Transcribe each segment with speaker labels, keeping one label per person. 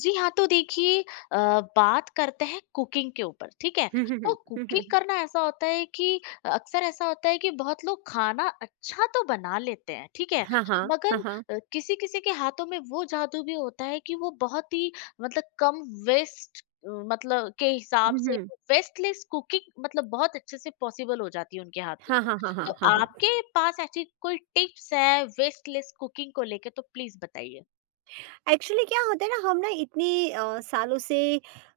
Speaker 1: जी हाँ, तो देखिए अ, बात करते हैं कुकिंग के ऊपर, ठीक है?
Speaker 2: हुँ, हुँ, हुँ।
Speaker 1: तो
Speaker 2: हुँ,
Speaker 1: कुकिंग
Speaker 2: हुँ।
Speaker 1: करना ऐसा होता है कि अक्सर ऐसा होता है कि बहुत लोग खाना अच्छा तो बना लेते हैं, ठीक है?
Speaker 2: हाँ, हाँ। हाँ,
Speaker 1: मगर
Speaker 2: हाँ।
Speaker 1: किसी-किसी के हाथों में वो जादू भी होता है कि वो बहुत ही मतलब कम वेस्ट मतलब के हिसाब
Speaker 2: हुँ,
Speaker 1: से
Speaker 2: हुँ।
Speaker 1: वेस्टलेस कुकिंग मतलब बहुत अच्छे से पॉसिबल हो जाती है उनके हाथों
Speaker 2: हाँ,
Speaker 1: से।
Speaker 2: हाँ, हाँ, हाँ,
Speaker 1: तो
Speaker 2: हाँ, हाँ।
Speaker 1: आपके पास ऐसी कोई टिप्स है वेस्टलेस कुकिंग को लेके तो प्लीज़ बताइए?
Speaker 2: एक्चुअली क्या होता है ना हम ना इतने सालों से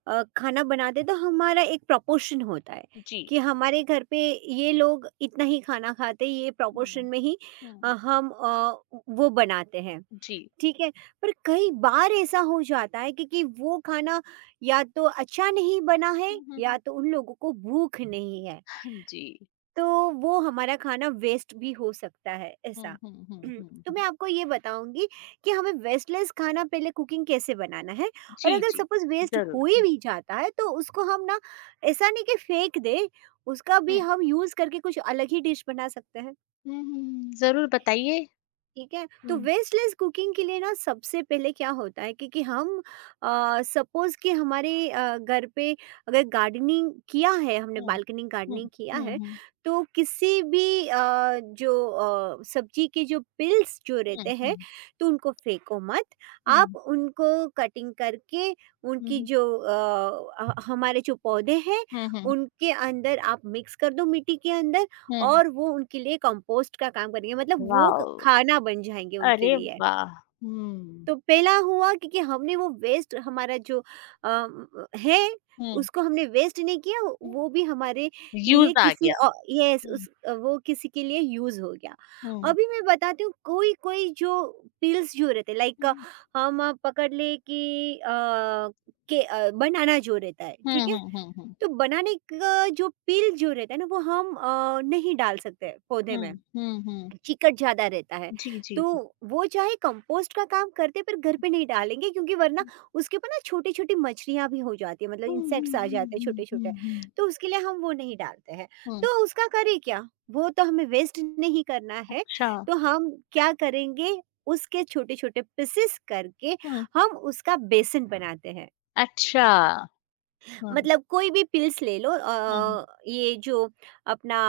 Speaker 2: खाना बनाते तो हमारा एक प्रोपोर्शन होता है
Speaker 1: जी।
Speaker 2: कि हमारे घर पे ये लोग इतना ही खाना खाते हैं, ये प्रोपोर्शन
Speaker 1: हुँ,
Speaker 2: में ही
Speaker 1: हुँ।
Speaker 2: हम वो बनाते हैं,
Speaker 1: जी।
Speaker 2: ठीक है? पर कई बार ऐसा हो जाता है कि वो खाना या तो अच्छा नहीं बना है
Speaker 1: हुँ, हुँ,
Speaker 2: या
Speaker 1: हुँ।
Speaker 2: तो उन लोगों को भूख नहीं है।
Speaker 1: जी।
Speaker 2: तो वो हमारा खाना वेस्ट भी हो सकता है ऐसा।
Speaker 1: हुँ, हुँ, हुँ, हुँ,
Speaker 2: तो मैं
Speaker 1: हुँ।
Speaker 2: आपको ये बताऊंगी कि हमें वेस्टलेस खाना पहले कुकिंग कैसे बनाना है। और
Speaker 1: जी,
Speaker 2: अगर
Speaker 1: जी।
Speaker 2: सपोज वेस्ट
Speaker 1: ज़रूर।
Speaker 2: हो ही
Speaker 1: हुँ,
Speaker 2: भी जाता है तो उसको हम ना, ऐसा नहीं कि फेंक दे, उसका भी हम यूज करके कुछ अलग ही डिश बना सकते हैं।
Speaker 1: हुँ, हुँ, हुँ। ज़रूर बताइए।
Speaker 2: ठीक है, तो
Speaker 1: हुँ,
Speaker 2: वेस्टलेस कुकिंग के लिए ना सबसे पहले क्या होता है, क्योंकि हम सपोज कि हमारे घर पे अगर गार्डनिंग किया है, हमने
Speaker 1: हुँ,
Speaker 2: बालकनी
Speaker 1: हुँ,
Speaker 2: गार्डनिंग किया
Speaker 1: हुँ,
Speaker 2: है,
Speaker 1: हुँ,
Speaker 2: तो किसी भी जो सब्जी के जो पिल्स जो
Speaker 1: हुँ, हुँ,
Speaker 2: रहते हैं,
Speaker 1: हुँ,
Speaker 2: तो उनको फेंको मत। आप
Speaker 1: हुँ,
Speaker 2: उनको कटिंग करके उनकी
Speaker 1: हुँ,
Speaker 2: जो हमारे जो पौधे हैं
Speaker 1: हुँ, हुँ, हुँ।
Speaker 2: उनके अंदर आप मिक्स कर दो, मिट्टी के अंदर, और वो उनके लिए कंपोस्ट का काम करेंगे, मतलब वो
Speaker 1: वॉव!
Speaker 2: खाना बन जाएंगे उनके
Speaker 1: अरे
Speaker 2: लिए।
Speaker 1: वाह! हुँ,
Speaker 2: तो पहला हुआ क्योंकि हमने वो वेस्ट हमारा जो अम, है
Speaker 1: हुँ,
Speaker 2: उसको हमने वेस्ट नहीं किया,
Speaker 1: हुँ।
Speaker 2: वो भी हमारे लिए
Speaker 1: यूज़ आ
Speaker 2: किसी
Speaker 1: गया।
Speaker 2: यस
Speaker 1: हुँ,
Speaker 2: उस वो किसी के लिए यूज हो गया।
Speaker 1: हुँ,
Speaker 2: अभी मैं बताती हूँ, कोई कोई जो पिल्स जो रहते लाइक
Speaker 1: हुँ,
Speaker 2: हम पकड़ ले कि के बनाना जो रहता है,
Speaker 1: हुँ,
Speaker 2: ठीक है?
Speaker 1: हुँ, हुँ, हुँ,
Speaker 2: तो बनाने का जो पिल जो रहता है ना वो हम नहीं डाल सकते पौधे में,
Speaker 1: हुँ, हुँ, हुँ।
Speaker 2: चिकट ज़्यादा रहता है,
Speaker 1: जी, जी,
Speaker 2: तो
Speaker 1: जी।
Speaker 2: वो चाहे कंपोस्ट का काम करते पर
Speaker 1: हुँ,
Speaker 2: घर पे नहीं डालेंगे क्योंकि वरना उसके ऊपर ना छोटी-छोटी मछलियाँ भी हो जाती हैं, मतलब
Speaker 1: हुँ, हुँ,
Speaker 2: इंसेक्ट्स आ
Speaker 1: हुँ,
Speaker 2: जाते हैं
Speaker 1: हुँ, हुँ,
Speaker 2: छोटे-छोटे,
Speaker 1: हुँ, हुँ।
Speaker 2: तो उसके लिए हम वो नहीं डालते हैं।
Speaker 1: हुँ,
Speaker 2: तो उसका करें क्या? वो तो हमें वेस्ट नहीं करना है,
Speaker 1: अच्छा।
Speaker 2: तो हम क्या करेंगे, उसके छोटे-छोटे पीसेस करके
Speaker 1: हुँ,
Speaker 2: हम उसका बेसन बनाते हैं।
Speaker 1: अच्छा। हुँ।
Speaker 2: मतलब कोई भी पिल्स ले लो,
Speaker 1: हुँ, हुँ।
Speaker 2: ये जो अपना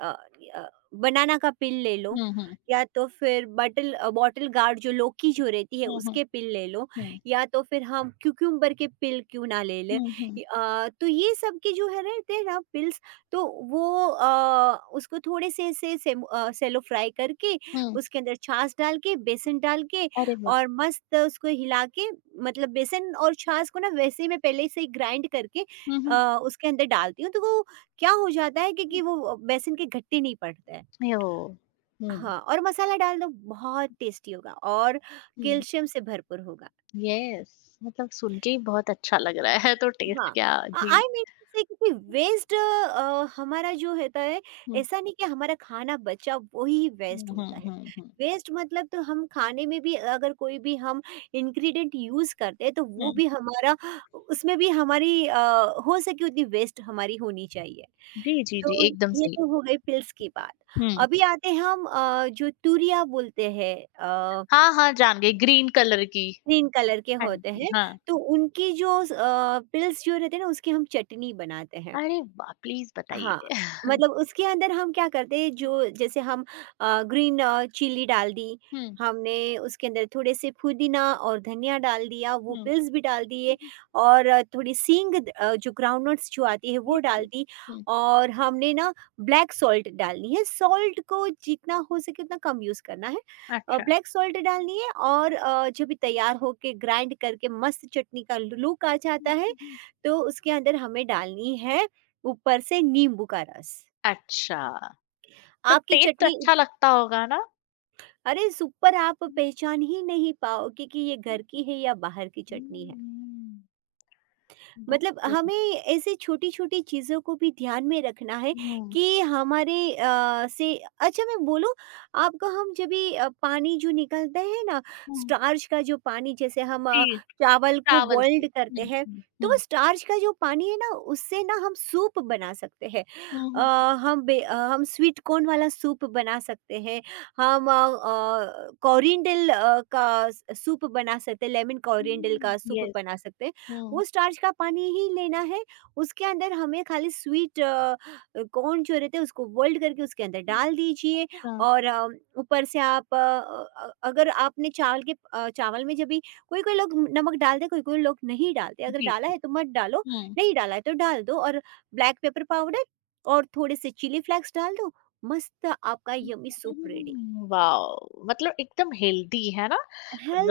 Speaker 2: अ, अ, बनाना का पिल ले लो,
Speaker 1: हुँ, हुँ।
Speaker 2: या तो फिर बॉटल गार्ड जो लौकी जो रहती है
Speaker 1: हुँ, हुँ।
Speaker 2: उसके पिल ले लो,
Speaker 1: हुँ।
Speaker 2: या तो फिर हम क्यूक्यूम्बर के पिल क्यों ना ले लें।
Speaker 1: हुँ, हुँ।
Speaker 2: ये, तो ये सब के जो है रहते हैं ना पिल्स, तो वो उसको थोड़े से सेलो फ्राई करके
Speaker 1: हुँ।
Speaker 2: उसके अंदर छाछ डाल के बेसन डाल के
Speaker 1: अरे वाह!
Speaker 2: और मस्त उसको हिला के, मतलब बेसन और छाछ को ना वैसे ही मैं पहले से ही ग्राइंड करके
Speaker 1: हुँ,
Speaker 2: अ,
Speaker 1: हुँ।
Speaker 2: उसके अंदर डालती हूँ तो वो क्या हो जाता है कि
Speaker 1: हुँ।
Speaker 2: वो बेसन के गट्टे नहीं पड़ते हैं।
Speaker 1: ओह! हुँ,
Speaker 2: हाँ, और मसाला डाल दो, बहुत टेस्टी होगा और
Speaker 1: हुँ।
Speaker 2: कैल्शियम से भरपूर होगा।
Speaker 1: येस मतलब सुन के ही बहुत अच्छा लग रहा है तो टेस्ट
Speaker 2: हाँ,
Speaker 1: क्या जी।
Speaker 2: आई मीन टू से, क्योंकि
Speaker 1: हुँ,
Speaker 2: वेस्ट हमारा जो होता है, ऐसा नहीं कि हमारा खाना बचा वही वेस्ट
Speaker 1: हुँ,
Speaker 2: होता
Speaker 1: हुँ,
Speaker 2: है।
Speaker 1: हुँ, हुँ।
Speaker 2: वेस्ट मतलब तो हम खाने में भी अगर कोई भी हम इंग्रीडिएंट यूज़ करते हैं तो वो
Speaker 1: हुँ।
Speaker 2: भी हमारा, उसमें भी हमारी हो सके उतनी वेस्ट हमारी होनी चाहिए।
Speaker 1: जी, जी, जी,
Speaker 2: तो
Speaker 1: एकदम
Speaker 2: ये
Speaker 1: सही।
Speaker 2: तो हो गई पिल्स की बात।
Speaker 1: हुँ।
Speaker 2: अभी आते हैं हम जो तुरिया बोलते हैं, अ
Speaker 1: हाँ, हाँ, जान गई ग्रीन कलर की।
Speaker 2: ग्रीन कलर के
Speaker 1: हाँ
Speaker 2: होते
Speaker 1: जी,
Speaker 2: हैं,
Speaker 1: हाँ।
Speaker 2: तो उनकी जो पिल्स जो रहते हैं ना, उसकी हम चटनी बनाते हैं।
Speaker 1: अरे वाह! प्लीज़
Speaker 2: हाँ,
Speaker 1: बताइए।
Speaker 2: मतलब उसके अंदर हम क्या करते हैं, जो जैसे हम ग्रीन चिली डाल दी,
Speaker 1: हुँ,
Speaker 2: हमने उसके अंदर थोड़े से पुदीना और धनिया डाल दिया, वो
Speaker 1: हुँ।
Speaker 2: पिल्स भी डाल दिए, और थोड़ी जो ग्राउंडनट्स जो आती है वो
Speaker 1: येस,
Speaker 2: डाल
Speaker 1: येस।
Speaker 2: दी,
Speaker 1: हुँ।
Speaker 2: और हमने ना ब्लैक सॉल्ट डालनी है, सॉल्ट को जितना हो सके उतना कम यूज़ करना है।
Speaker 1: अच्छा।
Speaker 2: ब्लैक सॉल्ट डालनी है और जो भी तैयार होके ग्राइंड करके मस्त चटनी का लुक आ
Speaker 1: हम्म,
Speaker 2: जाता है,
Speaker 1: हम्म, हम्म।
Speaker 2: तो उसके अंदर हमें डालनी है ऊपर से नींबू का रस।
Speaker 1: अच्छा, तो
Speaker 2: आपकी
Speaker 1: टेस्ट
Speaker 2: चटनी
Speaker 1: अच्छा लगता होगा ना?
Speaker 2: अरे सुपर, आप पहचान ही नहीं पाओगे कि ये घर की
Speaker 1: हम्म,
Speaker 2: है या बाहर की चटनी है।
Speaker 1: हम्म,
Speaker 2: मतलब
Speaker 1: बरोबर।
Speaker 2: हमें ऐसे छोटी-छोटी चीज़ों को भी ध्यान में रखना है
Speaker 1: हं,
Speaker 2: कि हमारे से, अच्छा मैं बोलूँ आपको, हम जब भी पानी जो निकलता है ना,
Speaker 1: हं।
Speaker 2: स्टार्च का जो पानी जैसे हम
Speaker 1: जी,
Speaker 2: चावल को
Speaker 1: चावल से।
Speaker 2: बॉइल्ड करते
Speaker 1: हुँ,
Speaker 2: हैं,
Speaker 1: हुँ,
Speaker 2: तो वो
Speaker 1: हुँ।
Speaker 2: स्टार्च का जो पानी है ना उससे ना हम सूप बना सकते हैं।
Speaker 1: हुँ,
Speaker 2: अ,
Speaker 1: हुँ।
Speaker 2: हम हम स्वीट कॉर्न वाला सूप बना सकते हैं, हम कोरिएंडर का स सूप बना सकते हैं, लेमन कोरिएंडर
Speaker 1: हम्म।
Speaker 2: का सूप
Speaker 1: येस।
Speaker 2: बना सकते हैं।
Speaker 1: हुँ।
Speaker 2: वो स्टार्च का पानी ही लेना है, उसके अंदर हमें खाली स्वीट कॉर्न जो रहते हैं उसको बोइल्ड करके उसके अंदर डाल दीजिए,
Speaker 1: अच्छा।
Speaker 2: और ऊपर से आप अगर आपने चावल में जब भी कोई-कोई लोग नमक डालते हैं, कोई-कोई लोग नहीं डालते। अगर
Speaker 1: जी,
Speaker 2: डाला
Speaker 1: जी।
Speaker 2: है तो मत डालो,
Speaker 1: हुँ।
Speaker 2: नहीं डाला है तो डाल दो, और ब्लैक पेपर पाउडर और थोड़े से चिली फ्लेक्स डाल दो, मस्त आपका यम्मी सूप रेडी,
Speaker 1: वाओ! मतलब एकदम हेल्दी, है ना?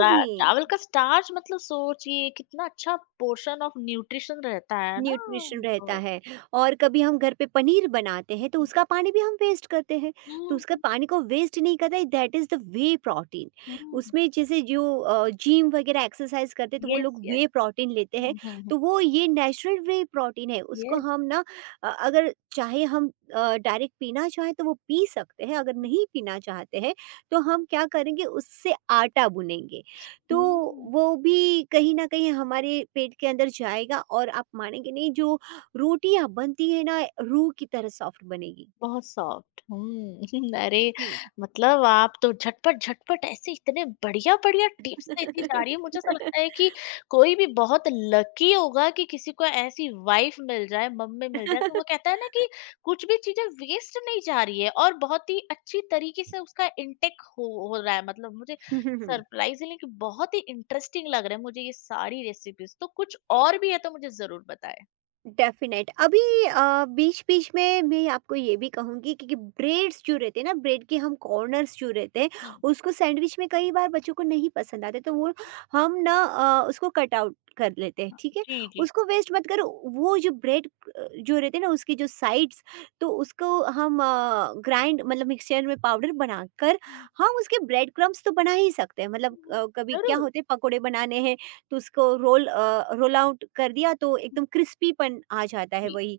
Speaker 1: रा चावल का स्टार्च मतलब सोचिए कितना अच्छा पोर्शन ऑफ न्यूट्रिशन रहता है ना?
Speaker 2: न्यूट्रिशन रहता
Speaker 1: बहुत।
Speaker 2: है। और कभी हम घर पे पनीर बनाते हैं तो उसका पानी भी हम वेस्ट करते हैं, तो
Speaker 1: हुँ,
Speaker 2: उसका
Speaker 1: हुँ,
Speaker 2: पानी को वेस्ट नहीं करता, that is the way protein.
Speaker 1: हुँ।
Speaker 2: उसमें जैसे जो जिम वगैरह एक्सरसाइज करते हैं तो वो
Speaker 1: येस,
Speaker 2: लोग
Speaker 1: येस।
Speaker 2: वे प्रोटीन लेते हैं,
Speaker 1: हुँ, हुँ, हुँ।
Speaker 2: तो वो ये नेचुरल वे प्रोटीन है, उसको
Speaker 1: येस।
Speaker 2: हम ना अगर चाहे हम डायरेक्ट पीना चाहें तो वो पी सकते हैं, अगर नहीं पीना चाहते हैं तो हम क्या करेंगे, उससे आटा बुनेंगे, तो
Speaker 1: हुँ।
Speaker 2: वो भी कहीं न कहीं हमारे पेट के अंदर जाएगा, और आप मानेंगे नहीं, जो रोटियाँ बनती है ना रूह की तरह सॉफ्ट बनेगी।
Speaker 1: बहुत सॉफ्ट अरे
Speaker 2: हुँ।
Speaker 1: मतलब आप तो झटपट झटपट ऐसे इतने बढ़िया बढ़िया टिप्स देती जा रही है मुझे ऐसा लगता है कि कोई भी बहुत लकी होगा कि किसी को ऐसी वाइफ मिल जाए मम्मी मिल जाए तो वो कहता है ना कि कुछ भी चीजें वेस्ट नहीं जा रही है और बहुत ही अच्छी तरीके से उसका इंटेक हो रहा है मतलब मुझे सरप्राइजिंगली कि बहुत ही इंटरेस्टिंग लग रहा है मुझे ये सारी रेसिपीज तो कुछ और भी है तो मुझे जरूर बताएं
Speaker 2: डेफिनेट अभी बीच-बीच में मैं आपको ये भी कहूँगी, क्योंकि ब्रेड्स जो रहते हैं ना, ब्रेड के हम कॉर्नर्स जो रहते हैं,
Speaker 1: हम्म
Speaker 2: उसको सैंडविच में कई बार बच्चों को नहीं पसंद आते, तो वो हम ना उसको कट आउट कर लेते हैं, ठीक है?
Speaker 1: जी जी
Speaker 2: उसको वेस्ट मत करो, वो जो ब्रेड जो रहते हैं ना, उसकी जो साइड्स, तो उसको हम ग्राइंड, मतलब मिक्सचर में पाउडर बनाकर
Speaker 1: हम्म,
Speaker 2: हम उसके ब्रेड क्रम्ब्स तो बना ही सकते हैं। मतलब
Speaker 1: हम्म,
Speaker 2: कभी क्या
Speaker 1: जरूर
Speaker 2: होते हैं, पकोड़े बनाने हैं तो उसको रोल आउट कर दिया तो एकदम क्रिस्पीपन आ जाता है
Speaker 1: জি,
Speaker 2: वही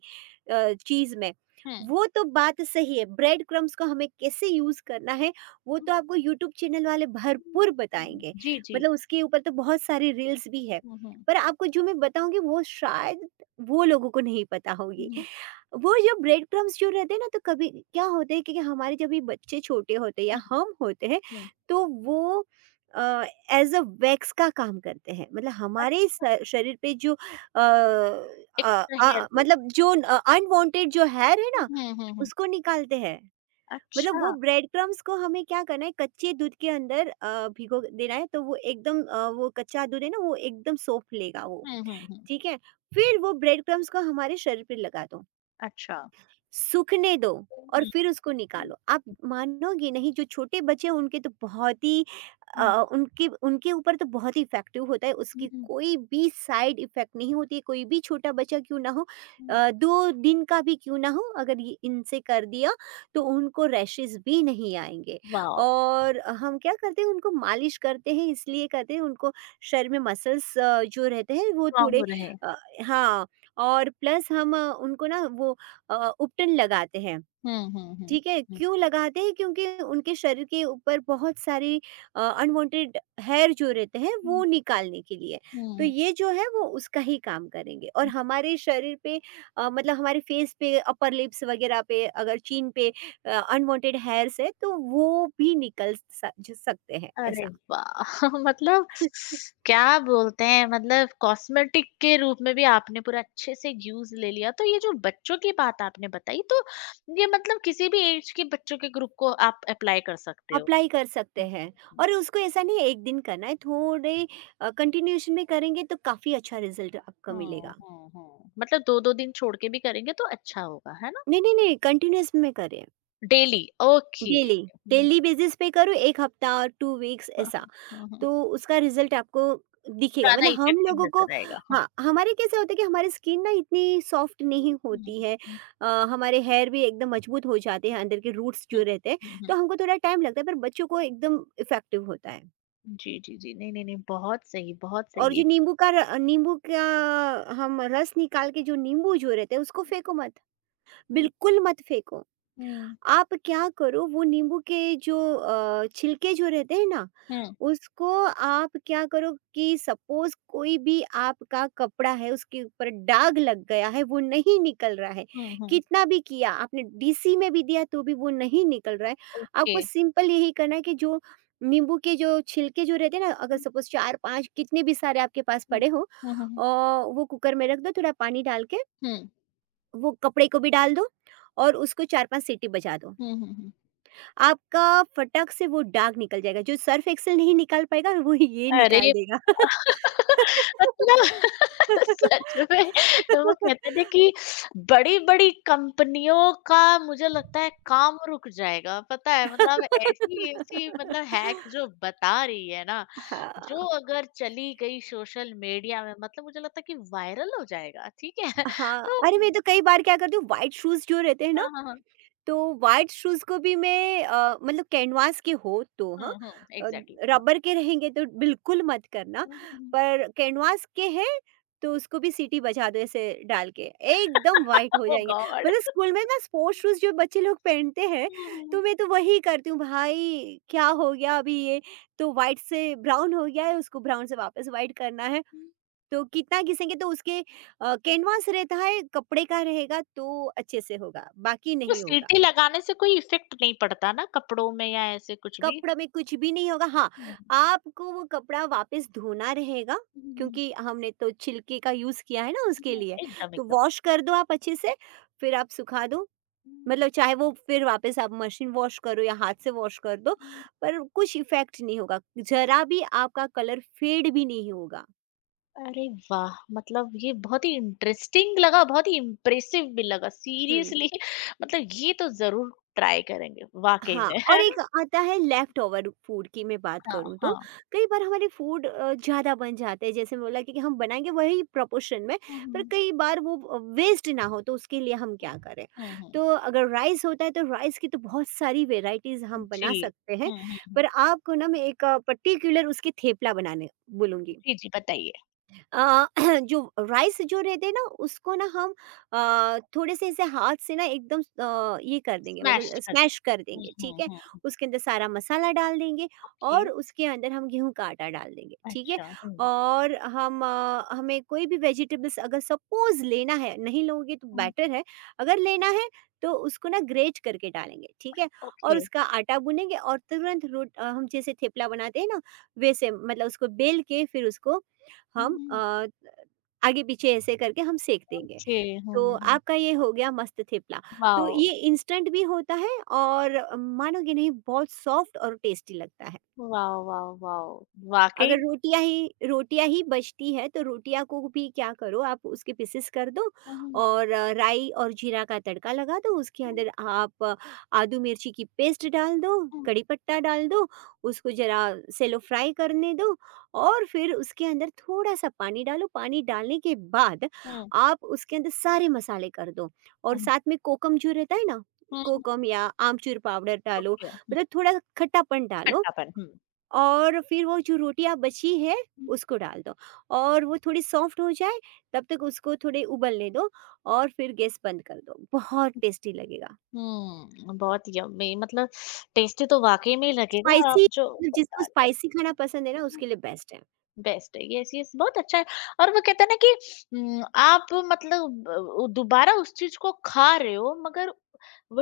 Speaker 2: चीज़ में।
Speaker 1: হ্যাঁ।
Speaker 2: वो तो बात सही है, ब्रेड क्रम्ब्स को हमें कैसे यूज़ करना है, वो
Speaker 1: হুম,
Speaker 2: तो आपको यूट्यूब चैनल वाले
Speaker 1: হুম,
Speaker 2: भरपूर
Speaker 1: হুম।
Speaker 2: बताएँगे।
Speaker 1: জি, জি।
Speaker 2: मतलब उसके ऊपर तो बहुत सारी रील्स भी है।
Speaker 1: হুম, হুম,
Speaker 2: पर आपको जो मैं बताऊँगी वो शायद वो लोगों को नहीं पता होगी।
Speaker 1: হুম,
Speaker 2: वो जो ब्रेड क्रम्ब्स जो रहते हैं ना तो कभी क्या होता है कि हमारे जब भी बच्चे छोटे होते हैं या
Speaker 1: হুম,
Speaker 2: हम होते हैं
Speaker 1: হুম।
Speaker 2: तो वो अ एज़ अ वैक्स का काम करते हैं। मतलब
Speaker 1: अ,
Speaker 2: हमारे स शरीर पे जो अ
Speaker 1: एक्स्ट्रा हेयर ग्रोथ।
Speaker 2: मतलब जो अनवांटेड जो हेयर है
Speaker 1: हुँ,
Speaker 2: ना,
Speaker 1: हुँ, हुँ, हुँ।
Speaker 2: उसको निकालते हैं। मतलब
Speaker 1: अच्छा।
Speaker 2: वो ब्रेड क्रम्स को हमें क्या करना है, कच्चे दूध के अंदर भिगो देना है तो वो एकदम वो कच्चा दूध है ना, वो एकदम सॉफ्ट लेगा वो,
Speaker 1: हुँ, हुँ, हुँ।
Speaker 2: ठीक है? फिर वो ब्रेड क्रम्स को हमारे शरीर पे लगा दो।
Speaker 1: अच्छा।
Speaker 2: सूखने दो
Speaker 1: हुँ,
Speaker 2: और
Speaker 1: हुँ,
Speaker 2: फिर उसको निकालो। आप मानोगे नहीं, जो छोटे बच्चे हैं उनके तो बहुत ही अ,
Speaker 1: हुँ,
Speaker 2: उनके उनके ऊपर तो बहुत ही इफ़ेक्टिव होता है, उसकी
Speaker 1: हुँ,
Speaker 2: कोई भी साइड इफ़ेक्ट नहीं होती है, कोई भी छोटा बच्चा क्यों ना हो
Speaker 1: हुँ।
Speaker 2: 2 दिन का भी क्यों ना हो अगर ये इनसे कर दिया तो उनको रैशेज़ भी नहीं आएँगे।
Speaker 1: वाओ!
Speaker 2: और हम क्या करते हैं उनको मालिश करते हैं, इसलिए करते हैं उनको शरीर में मसल्स जो रहते हैं वो
Speaker 1: स्ट्रॉन्ग
Speaker 2: थोड़े
Speaker 1: हो रहे हैं।
Speaker 2: अ, हाँ, और प्लस हम उनको ना वो उपटन लगाते हैं,
Speaker 1: हुँ, हुँ, हुँ,
Speaker 2: ठीक है?
Speaker 1: हुँ,
Speaker 2: क्यों लगाते हैं? क्योंकि उनके शरीर के ऊपर बहुत सारी अनवांटेड हेयर जो रहते हैं, वो
Speaker 1: हुँ,
Speaker 2: निकालने के लिए।
Speaker 1: हुँ,
Speaker 2: तो
Speaker 1: हुँ।
Speaker 2: ये जो है वो उसका ही काम करेंगे और हमारे शरीर पे, मतलब हमारे फेस पे, अपर लिप्स वगैरह पे, अगर चीन पे अनवांटेड हेयर्स है, तो वो भी निकल स ज सकते हैं,
Speaker 1: अरे
Speaker 2: ऐसा।
Speaker 1: वाह! मतलब क्या बोलते हैं मतलब कॉस्मेटिक के रूप में भी आपने पूरा अच्छे से यूज़ ले लिया। तो ये जो बच्चों की बात आपने बताई तो ये मतलब किसी भी ऐज के बच्चों के ग्रुप को आप अप्लाई कर सकते हो।
Speaker 2: अप्लाई कर सकते हैं। और उसको ऐसा नहीं है, 1 दिन करना है, थोड़े कंटिन्यूएशन में करेंगे तो काफ़ी अच्छा रिज़ल्ट आपको
Speaker 1: हाँ,
Speaker 2: मिलेगा।
Speaker 1: हाँ, हाँ। मतलब 2-2 दिन छोड़ के भी करेंगे तो अच्छा होगा, है ना?
Speaker 2: नहीं, नहीं, नहीं, कंटिन्यूअस में करें,
Speaker 1: डेली ओके।
Speaker 2: डेली,
Speaker 1: हुँ,
Speaker 2: डेली बेसिस पे करो 1 हफ्ता और 2 वीक्स
Speaker 1: हाँ,
Speaker 2: ऐसा,
Speaker 1: हाँ, हाँ, हाँ।
Speaker 2: तो उसका रिज़ल्ट आपको दिखेगा।
Speaker 1: ज़्यादा
Speaker 2: मतलब हम
Speaker 1: इफेक्टिव
Speaker 2: लोगों को,
Speaker 1: नज़र आएगा। हाँ।
Speaker 2: हाँ, हमारे कैसा होता है कि हमारी स्किन ना इतनी सॉफ्ट नहीं
Speaker 1: हुँ, हुँ,
Speaker 2: होती है।
Speaker 1: हुँ,
Speaker 2: हमारे हेयर भी एकदम मजबूत हो जाते हैं, अंदर के रूट्स
Speaker 1: हुँ,
Speaker 2: जो रहते हैं,
Speaker 1: हुँ, हुँ।
Speaker 2: तो हमको थोड़ा टाइम लगता है पर बच्चों को एकदम इफ़ेक्टिव होता है।
Speaker 1: जी, जी, जी। नहीं, नहीं, नहीं बहुत सही, बहुत
Speaker 2: और जो
Speaker 1: सही।
Speaker 2: नींबू का हम रस निकाल के, जो नींबू जो रहते हैं उसको फेंको मत,
Speaker 1: हुँ।
Speaker 2: बिल्कुल मत फेंको।
Speaker 1: हुँ।
Speaker 2: आप क्या करो, वो नींबू के जो छिलके जो रहते हैं ना,
Speaker 1: हुँ,
Speaker 2: उसको आप क्या करो कि सपोज कोई भी आपका कपड़ा है, उसके ऊपर दाग लग गया है, वो नहीं निकल रहा है,
Speaker 1: हुँ, हुँ।
Speaker 2: कितना भी किया आपने, डीसी में भी दिया तो भी वो नहीं निकल रहा है,
Speaker 1: ओके।
Speaker 2: आपको सिंपल यही करना है कि जो नींबू के जो छिलके जो रहते हैं ना, अगर
Speaker 1: हुँ,
Speaker 2: सपोज चार पांच कितने भी सारे आपके पास
Speaker 1: हुँ।
Speaker 2: पड़े हो,
Speaker 1: हुँ, हुँ,
Speaker 2: अ,
Speaker 1: हुँ।
Speaker 2: वो कुकर में रख दो, थोड़ा पानी डाल के
Speaker 1: हुँ।
Speaker 2: वो कपड़े को भी डाल दो और उसको चार पांच सीटी बजा दो।
Speaker 1: हुँ, हुँ, हुँ।
Speaker 2: आपका फटक से वो दाग निकल जाएगा, जो सर्फ़ एक्सेल नहीं निकाल पाएगा वो ये निकाल
Speaker 1: अरे!
Speaker 2: देगा।
Speaker 1: मतलब सच में तो वो कहते थे कि बड़ी-बड़ी कंपनियों का मुझे लगता है काम रुक जाएगा, पता है? मतलब ऐसी-ऐसी मतलब हैक जो बता रही है ना,
Speaker 2: हाँ,
Speaker 1: जो अगर चली गई सोशल मीडिया में मतलब मुझे लगता है कि वायरल हो जाएगा, ठीक है?
Speaker 2: हाँ।
Speaker 1: तो
Speaker 2: अरे मैं तो कई बार क्या करती हूँ, व्हाइट शूज़ जो रहते हैं ना,
Speaker 1: हाँ, हाँ, हाँ।
Speaker 2: तो वाइट शूज़ को भी मैं मतलब कैनवास के हो तो, हाँ,
Speaker 1: हुँ, हुँ।
Speaker 2: अ,
Speaker 1: एग्ज़ैक्टली हाँ।
Speaker 2: रबर के रहेंगे तो बिल्कुल मत करना,
Speaker 1: हुँ, हुँ, हुँ।
Speaker 2: पर कैनवास के हैं तो उसको भी सीटी बजा दो ऐसे डाल के, एकदम वाइट हो
Speaker 1: ओह
Speaker 2: जाएँगे।
Speaker 1: गॉड!
Speaker 2: मतलब स्कूल में ना स्पोर्ट्स शूज़ जो बच्चे लोग पहनते हैं,
Speaker 1: हुँ,
Speaker 2: तो
Speaker 1: हुँ।
Speaker 2: मैं तो वही करती हूँ, भाई क्या हो गया अभी ये, तो वाइट से ब्राउन हो गया है, उसको ब्राउन से वापस वाइट करना है, तो कितना घिसेंगे तो उसके कैनवास रहता है, कपड़े का रहेगा तो अच्छे से होगा, बाकी
Speaker 1: तो
Speaker 2: नहीं होगा।
Speaker 1: सीटी लगाने से कोई इफ़ेक्ट नहीं पड़ता ना कपड़ों में या ऐसे कुछ भी?
Speaker 2: कपड़ों में कुछ भी नहीं होगा, हाँ,
Speaker 1: हुँ,
Speaker 2: आपको वो कपड़ा वापस धोना रहेगा,
Speaker 1: हुँ।
Speaker 2: क्योंकि हमने तो छिलके का यूज़ किया है ना उसके
Speaker 1: हुँ,
Speaker 2: लिए।
Speaker 1: एकदम,
Speaker 2: तो
Speaker 1: एकदम।
Speaker 2: वॉश कर दो आप अच्छे से, फिर आप सुखा दो।
Speaker 1: हुँ,
Speaker 2: मतलब चाहे वो फिर वापस आप मशीन वॉश करो या हाथ से वॉश कर दो,
Speaker 1: हुँ।
Speaker 2: पर कुछ इफ़ेक्ट नहीं होगा। ज़रा भी आपका कलर फ़ेड भी नहीं होगा।
Speaker 1: अरे वाह! मतलब ये बहुत ही इंटरेस्टिंग लगा, बहुत ही इम्प्रेसिव भी लगा
Speaker 2: हुँ।
Speaker 1: सीरियसली मतलब ये तो ज़रूर ट्राई करेंगे वाक़ई
Speaker 2: हाँ,
Speaker 1: में,
Speaker 2: और
Speaker 1: है
Speaker 2: एक
Speaker 1: ना?
Speaker 2: आता है लेफ्टओवर फूड की मैं बात
Speaker 1: हाँ,
Speaker 2: करूँ तो,
Speaker 1: हाँ।
Speaker 2: कई बार हमारे फूड ज़्यादा बन जाते हैं, जैसे बोला कि हम बनाएँगे वही प्रोपोर्शन में,
Speaker 1: हुँ, हुँ,
Speaker 2: पर
Speaker 1: हुँ।
Speaker 2: कई बार वो वेस्ट ना हो तो उसके लिए हम क्या करें?
Speaker 1: हुँ, हुँ।
Speaker 2: तो अगर राइस होता है तो राइस की तो बहुत सारी वैराइटीज़ हम बना
Speaker 1: जी।
Speaker 2: सकते हैं,
Speaker 1: हुँ, हुँ,
Speaker 2: पर
Speaker 1: हुँ।
Speaker 2: आपको ना मैं एक पर्टिक्युलर उसकी थेपला बनाने बोलूँगी।
Speaker 1: जी, जी बताइए।
Speaker 2: अ, जो राइस जो रहते हैं ना उसको ना हम थोड़े से ऐसे हाथ से ना एकदम ये कर देंगे,
Speaker 1: स्मैश
Speaker 2: मतलब
Speaker 1: कर दिया।
Speaker 2: स्मैश कर
Speaker 1: हुँ,
Speaker 2: देंगे, ठीक
Speaker 1: हुँ,
Speaker 2: है,
Speaker 1: हुँ।
Speaker 2: उसके अंदर सारा मसाला डाल देंगे
Speaker 1: ओके,
Speaker 2: और उसके अंदर हम गेहूं का आटा डाल देंगे, ठीक है,
Speaker 1: अच्छा, हुँ।
Speaker 2: और हम हमें कोई भी वेजिटेबल्स अगर सपोज लेना है, नहीं लोगे तो
Speaker 1: हुँ।
Speaker 2: बेटर है, अगर लेना है तो उसको ना ग्रेट करके डालेंगे, ठीक है, और
Speaker 1: ओके।
Speaker 2: उसका आटा बुनेंगे और तुरंत हम जैसे थेपला बनाते हैं ना, वैसे मतलब उसको बेल के फिर उसको हम
Speaker 1: हुँ,
Speaker 2: आगे पीछे ऐसे करके हम सेक देंगे।
Speaker 1: ओके। हुँ,
Speaker 2: तो
Speaker 1: हुँ।
Speaker 2: आपका ये हो गया मस्त थेपला। तो
Speaker 1: वाओ!
Speaker 2: ये इंस्टेंट भी होता है और मानोगे नहीं, बहुत सॉफ्ट और टेस्टी लगता है।
Speaker 1: Wow, wow, wow! वाक़ई
Speaker 2: अगर रोटियाँ ही रोटियाँ ही बचती है तो रोटियाँ को भी क्या करो, आप उसके पीसेस कर दो
Speaker 1: हुँ, हुँ।
Speaker 2: और राई और जीरा का तड़का लगा दो, उसके अंदर आप आदू मिर्ची की पेस्ट डाल दो,
Speaker 1: हुँ, हुँ,
Speaker 2: कड़ी पत्ता डाल दो, उसको ज़रा सेलो फ्राई करने दो और फिर उसके अंदर थोड़ा-सा पानी डालो, पानी डालने के बाद
Speaker 1: हुँ,
Speaker 2: आप उसके अंदर सारे मसाले कर दो और
Speaker 1: हुँ।
Speaker 2: साथ में कोकम जो रहता है ना,
Speaker 1: हुँ, हुँ,
Speaker 2: कोकम या आमचूर पाउडर डालो,
Speaker 1: ओके। हुँ,
Speaker 2: मतलब थोड़ा खट्टापन डालो,
Speaker 1: खट्टापन। हुँ,
Speaker 2: और फिर वो जो रोटियाँ बची है
Speaker 1: हुँ,
Speaker 2: उसको डाल दो और वो थोड़ी सॉफ्ट हो जाए तब तक उसको थोड़े उबलने दो और फिर गैस बंद कर दो। बहुत टेस्टी लगेगा।
Speaker 1: हुँ, बहुत यम्मी मतलब टेस्टी तो वाक़ई में लगेगा आप
Speaker 2: स्पाइसी,
Speaker 1: जो
Speaker 2: मतलब जिसको
Speaker 1: बता
Speaker 2: स्पाइसी खाना
Speaker 1: रहे
Speaker 2: पसंद है ना उसके लिए बेस्ट है।
Speaker 1: बेस्ट है। यस, यस बहुत अच्छा है और वो कहते हैं ना कि आप मतलब दोबारा उस चीज़ को खा रहे हो मगर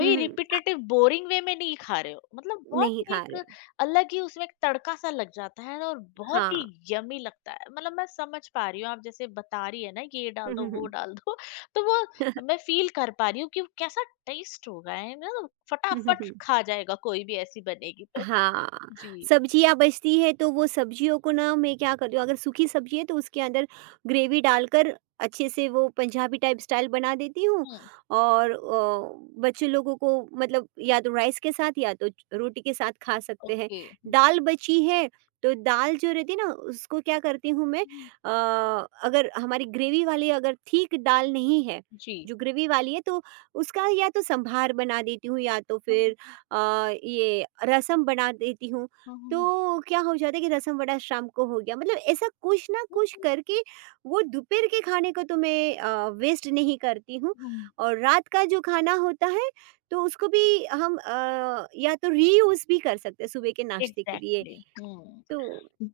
Speaker 2: हुँ, हुँ।
Speaker 1: रिपिटेटिव बोरिंग वे में नहीं खा रहे हो। मतलब बहुत
Speaker 2: नहीं
Speaker 1: ही
Speaker 2: खा
Speaker 1: एक
Speaker 2: रहे हो।
Speaker 1: अलग ही उसमें एक तड़का-सा लग जाता है और बहुत ही
Speaker 2: हाँ।
Speaker 1: यम्मी लगता है। मतलब मैं समझ पा रही हूँ आप जैसे बता रही है ना कि ये डाल
Speaker 2: हुँ,
Speaker 1: दो,
Speaker 2: हुँ,
Speaker 1: वो
Speaker 2: हुँ।
Speaker 1: डाल दो तो वो मैं फ़ील कर पा रही हूँ कि वो कैसा टेस्ट होगा है ना?
Speaker 2: हुँ, हुँ,
Speaker 1: फटाफट
Speaker 2: हुँ।
Speaker 1: खा जाएगा कोई भी ऐसी बनेगी तो।
Speaker 2: हाँ,
Speaker 1: जी।
Speaker 2: सब्जियाँ बचती है तो वो सब्जियों को ना मैं क्या करती हूँ, अगर सूखी सब्जी है तो उसके अंदर ग्रेवी डालकर अच्छे से वो पंजाबी टाइप स्टाइल बना देती हूँ,
Speaker 1: हुँ,
Speaker 2: और बच्चे लोगों को मतलब या तो राइस के साथ या तो रोटी के साथ खा सकते हैं।
Speaker 1: ओके। हुँ,
Speaker 2: दाल बची है तो दाल जो रहती है ना, उसको क्या करती हूँ मैं,
Speaker 1: हुँ,
Speaker 2: अगर हमारी ग्रेवी वाली अगर ठीक दाल नहीं है,
Speaker 1: जी।
Speaker 2: जो ग्रेवी वाली है, तो उसका या तो संभार बना देती हूँ या तो फिर अ, ये रसम बना देती हूँ,
Speaker 1: हुँ, हुँ।
Speaker 2: तो क्या हो जाता है कि रसम बड़ा शाम को हो गया, मतलब ऐसा कुछ ना
Speaker 1: हुँ,
Speaker 2: कुछ
Speaker 1: हुँ,
Speaker 2: करके वो दोपहर के खाने को तो मैं वेस्ट नहीं करती हूँ,
Speaker 1: हुँ।
Speaker 2: और रात का जो खाना होता है, तो उसको भी हम या तो रीयूज भी कर सकते हैं सुबह के नाश्ते के लिए,
Speaker 1: एग्ज़ैक्टली हुँ।
Speaker 2: तो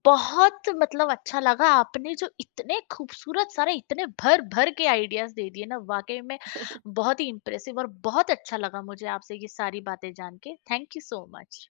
Speaker 1: बहुत मतलब अच्छा लगा आपने जो इतने खूबसूरत सारे इतने भर-भर के आइडियाज़ दे दिए ना वाक़ई में बहुत ही इम्प्रेसिव और बहुत अच्छा लगा मुझे आपसे ये सारी बातें जान के। Thank you so much.